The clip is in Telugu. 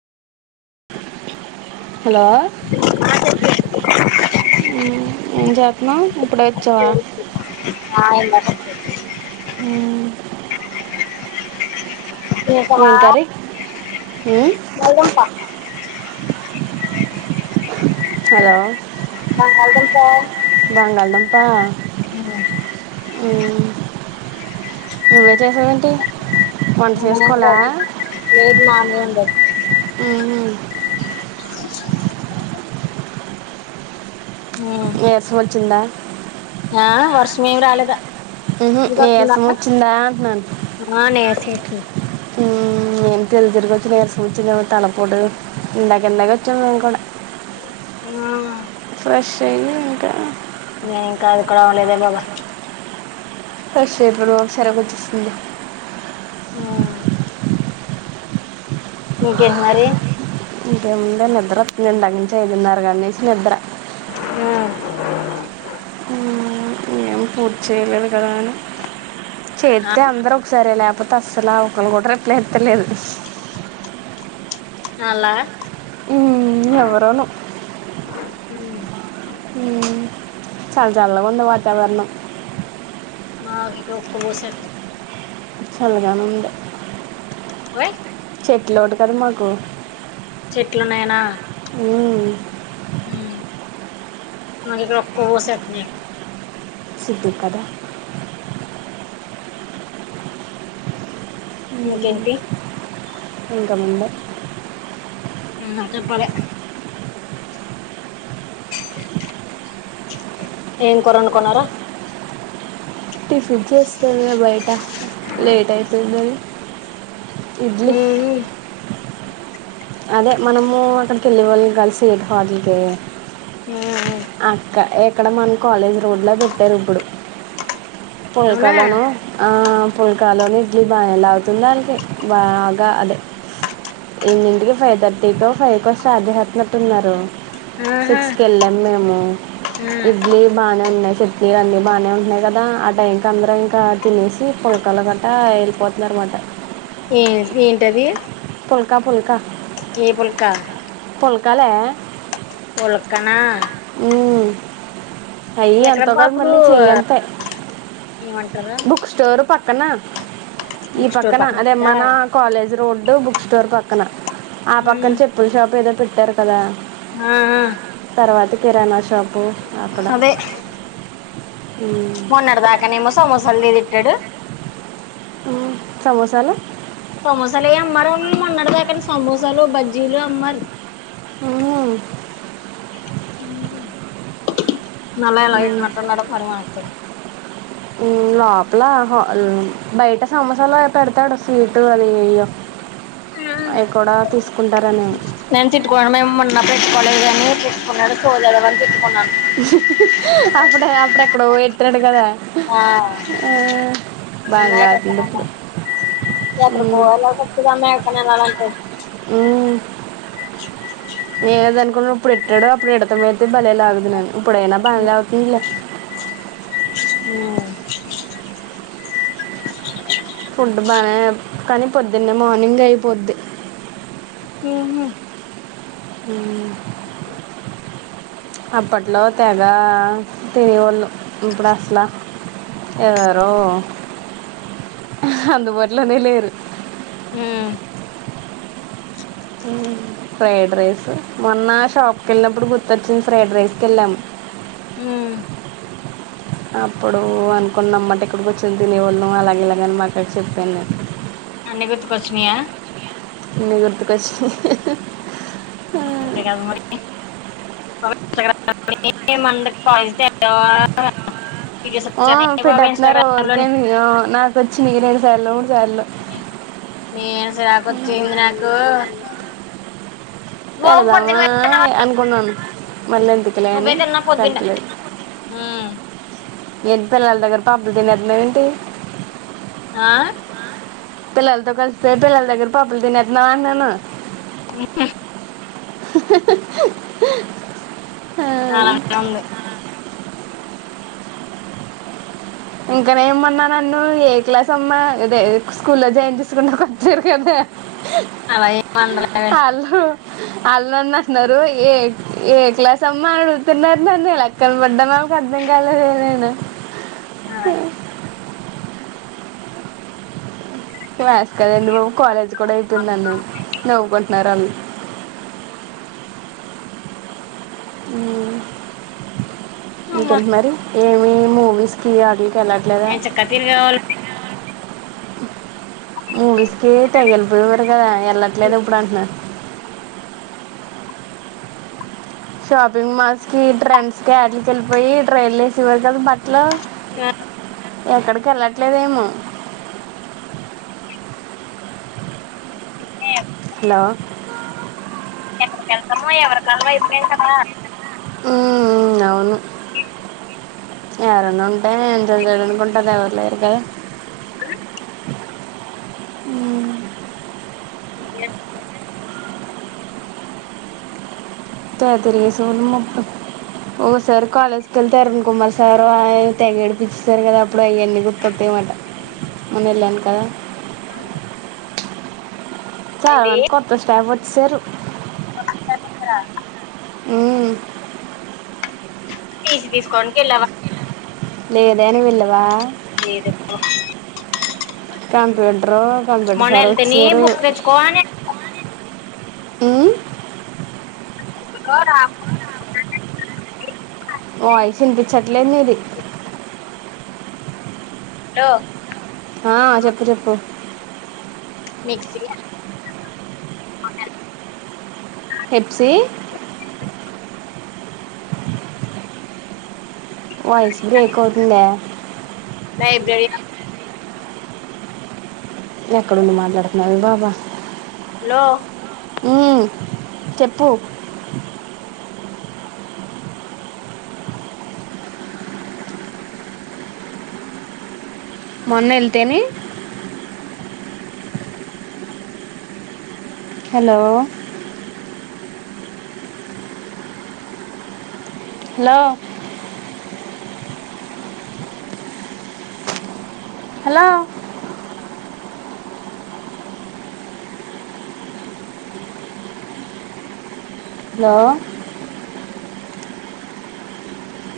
హలో ఏం చేతున్నావ్ ఇప్పుడే వచ్చవా చేసావా ఉ ఇంకా వా ఏం కర్రీ ఉమ్, వెళ్ధంప హలో బంగాళదుంప [unintelligible] నువ్వే చేసవా అ లేదు మామయ్య వండడు ఉహుం, హ్ చింద ఆ వర్షం ఏమి రాలేదూ హ్ హ్ నీరసం వచ్చిందా అంటున్నాను ఆ నీరసం వచ్చింది హు నేను తీరీగివచ్ చిమే తల పోటు లేగ్గా లెగోచ్చ అనుకోండి హ్ చై ఇంకా నేను ఇంకా అది ఇక్కడ ఆడ లేదే బాబా ఫ్రెష్ ఇప్పుడు సరకు వచ్చిస్తుంది హ ఇంకేంటిమారి ఇంకేముందే నిద్ర వస్తుందిం [unintelligible] కానీసి నిద్ర ఆ ఏం పూర్తి చేయలేదు కాదాని చెత్తే అందరు ఒకసారే లే టప్పు ఆస్సల ఒక్కలు కూడా రిప్లై ఇత్తలేదు అలా ఉ ఎవ్వరను హ్ చాల చలాగుంది వాతావరణం మా ఇక్కడ హుక్క పోసే చల్లగాను ఉండే వ ఎట్లఒడుతరు మాకూ చెట్ల నైనా హ్మ హ్మ్ మాదెగ్గర ఒక్కోకసారి అట్నే సిద్ధు కదా ఇంకేంటి ఇంకేముందే ఆ చెప్పాలే ఏం కూర వండుకున్నారు. టిఫిన్ చేస్తున్న బయట లేట్ అయిపోయిందని. ఇడ్లీ ఊ హూ అదే మనమూ అక్కడికి వెళ్ళే వాళ్ళం కలిసీ హోటల్కీ. ఉ అక్క ఎక్ ఇక్కడ మన కాలేజ్ రోడ్లో పెట్టారు ఇప్పుడు. పోయి అవునా కాలవనూ ఆ పొయికాలవని ఇడ్లీ బా ఎలా అవుతుంది వాళ్ళకి బాగా అదె ఎన్నింటికి. ఫై థర్టీకో ఫైకో స్టార్ట్ చేసేస్తున్నట్టు ఉన్నారు ఆహా సిక్స్ కి ఎళ్ళాం మేమూ, ఆ ఇడ్లీ బానే ఉన్నాయి. చట్నీ అన్నీ బాన్నే ఉంటున్నాయి కదా, ఆ టైం కి అందరూ ఇంకా. తినేసీ పులకాలు గట్టా ఎళ్ళిపోతున్నారుమాట. ఎవీ ఫుల్కా ఫుల్కా ఏ పుల్కా ఫుల్కాలే పుల్కనా అయ్యీ ఎక్కడ ఎంతో కాదు మళ్ళీ చెయ్యింతే ఏమంటరూ క్కనా ఈ పక్కన అదే ఉందా మనా కాలేజ్ రోడ్డు బు బుక్ స్టోర్ పక్కన ఆ పక్కన్ చెప్పుల్ షాప్ ఏదో పెట్ ట్టారు కదా ఆ ఆ తర్వాత కిరాణా షాప్ పూ అక్కడ ఉమ్. మొన్నడు దాకానేమో సోమోసాలన్ని తిట్టాడు ఉమ్ సమోసలో సమోసాలు లే అమ్మారు మొన్నటిదాకా నే సమోసాలు బజ్జీలు అమ్మారు ఉహు హుమ్ నల్ ఎలా కకి ఉమ్. మటన్నడం మరుమానతి [unintelligible] అట్లా బయట సమోసాల పెడతాడు స్వీటు అది అయ్యో ఉమ్ నెన్ తిట్కివడమే మొన్న పెఇట్కోద [unintelligible] అన్నాడు హు హు అప్పుడు అప్పుడక్కడోఓ [inaudible] లేడు కదా ఆ మ బాగా అవుతుంది ఇప్పుడు యాత్ర ఉమ్. పోవల మే [unintelligible] స్నానం చేసి ఉ నేనేది అనుకున్నా ఇప్పుడు ఎట్టాడో అప్పుడు ఎడతంమయితే భలే లాగదు ను [unintelligible] ఇప్పుడేనా బంగ్లావతిన్లే [inaudible] అ ఫుడ్ బానే కానీ పొద్దున్నే మార్నింగ్ అయిపోద్ది ఉహు అప్పట్లో తెగ తినేవాళ్ళు ఇప్పుడు అసల ఎవరో ఆహ్ అందుబాటులోనే లేరు ఉమ్ ఉమ్ ఫ్రైడ్ రైస్ మొన్న షాప్ కె వెళ్ళినప్పుడు గుర్తొచ్చింది. ఫ్రైడ్ రైస్కి వెళ్ళాము. ఉమ్ అప్పుడు అనుకున్న అమ్మాట ఇక్కడికి వచ్చింది తినేవాళ్ళు అలాగే ఇలాగని మాకు అడకి చెప్పాను న అన్ని గుర్తుకొచ్చినయా అన్ని గుర్తుకోచ్చనాయ్ హా ఆహా ముంత కదు మరి ఇ మజ [unintelligible] ఆ ఫిడ్డత్న్నారుక లోని నా [unintelligible] వచ్చినాయ్ ఇరవై ఐదు సార్లు సార్లు నేను నేను స సిరాకొచ్చింది నాకో [inaudible] పెడదామా అనుకున్నాను మళ్ళీ ఎందుకలే అని నువ్వే తిన్నావ్ పొద్దున్న పెడతలేదు ఉమ్ ఎంటి పిల్లల దగ్గర పబ్బులు తినదన్నా ఏంటి [unintelligible] ఆ పిల్లలతో కల్సి పిలాలుగరు పబ్బులు తిన్న వన్నాను [unintelligible] ఉహు హు హు ఆ అవును ఇంకానే ఏమన్నా నన్ను ఏ క్లాస్ అమ్మా ఇదే స్కూల్లో జాయిన్ చేసుకుంట వచ్చారు కదా [unintelligible] అలా ఏం ఉండదు లేవే వాళ్ళు వాళ్ళు నన్ను అంటున్నారు ఏ, ఏ క్లాస్ అమ్మ అడుగుతున్నారు నన్ను నే అక్కన పడ్డా నాకు అర్థం కాలేద నేను హ [inaudible] క్లాస్ కా దండి బాబు, కాలేజ్ కూడా అయిపోయింది, నవ్వుకుంటున్నారు వాళ్ళు హమ్ అమ్మ ఇంకేంటి మరి ఏం ఏమో, వీస్కి అది ఎంచక్కా తిరిగే వాళ్ళు మువిస్కి తెగలపు వర [unintelligible] కదా వెళ్ళట్లేదు ఇప్పుడు అంటున్నారు షాపింగ్ మాల్స్ కి ట్రెండ్స్ కి వాటి కి వెళ్ళిపోయి ట్రైల్ వేసేవారు కదా బట్టలు ఎక్కడికి వెళ్ళట్లేదేమో ఏ హెల్లొ ఎక్కడికి వెళ్తాము ఎవరికి వాళ్ళం అయినం కదా ఉమ్ ఉమ్ అవును ఎవరన్న ంటండు కొంటదావర్లేక [unintelligible] హమ్ [inaudible] త తిరిగేసా ముప్పై ఓ సార్ కాలేజ్కి వెళ్తే అరుణ్ కుమార్ సార్ ఆయన తెగడిపిచ్చిస్తారు కదా ఇప్పుడు అయన్నీ గుర్ప్పతాయమాట మొన్న వెళ్ళాను కదా చాల ఏంటి మంది కొత్త staff watch sir you hum TC తీసుకోవడానికి వెళ్ళే వా లేదేని వెల్లవా లేదు కంప్యూటర్ కంప్యూటర్ మొన్న సార్ వెళ్తేనే వచ్చారు బుక్ తెచ్చుకోవాలి ఉమ్ [inaudible] వాయిస్ వినిపించట్లేదు నిది హా ల్లో ఆ చెప్పు చెప్పు నెక్స్ట్ ఇయర్ [inaudible] హెప్ సి వాయిస్ బ్రేక్ అవుతుందే లైబ్రరీ ఎక్కడ ఉండి మాట్లాడుతున్నారు బాబు వాహ హలో ఉమ్ చెప్పు మొన్న ఏళ్తేనే హలో హలో హలో హలో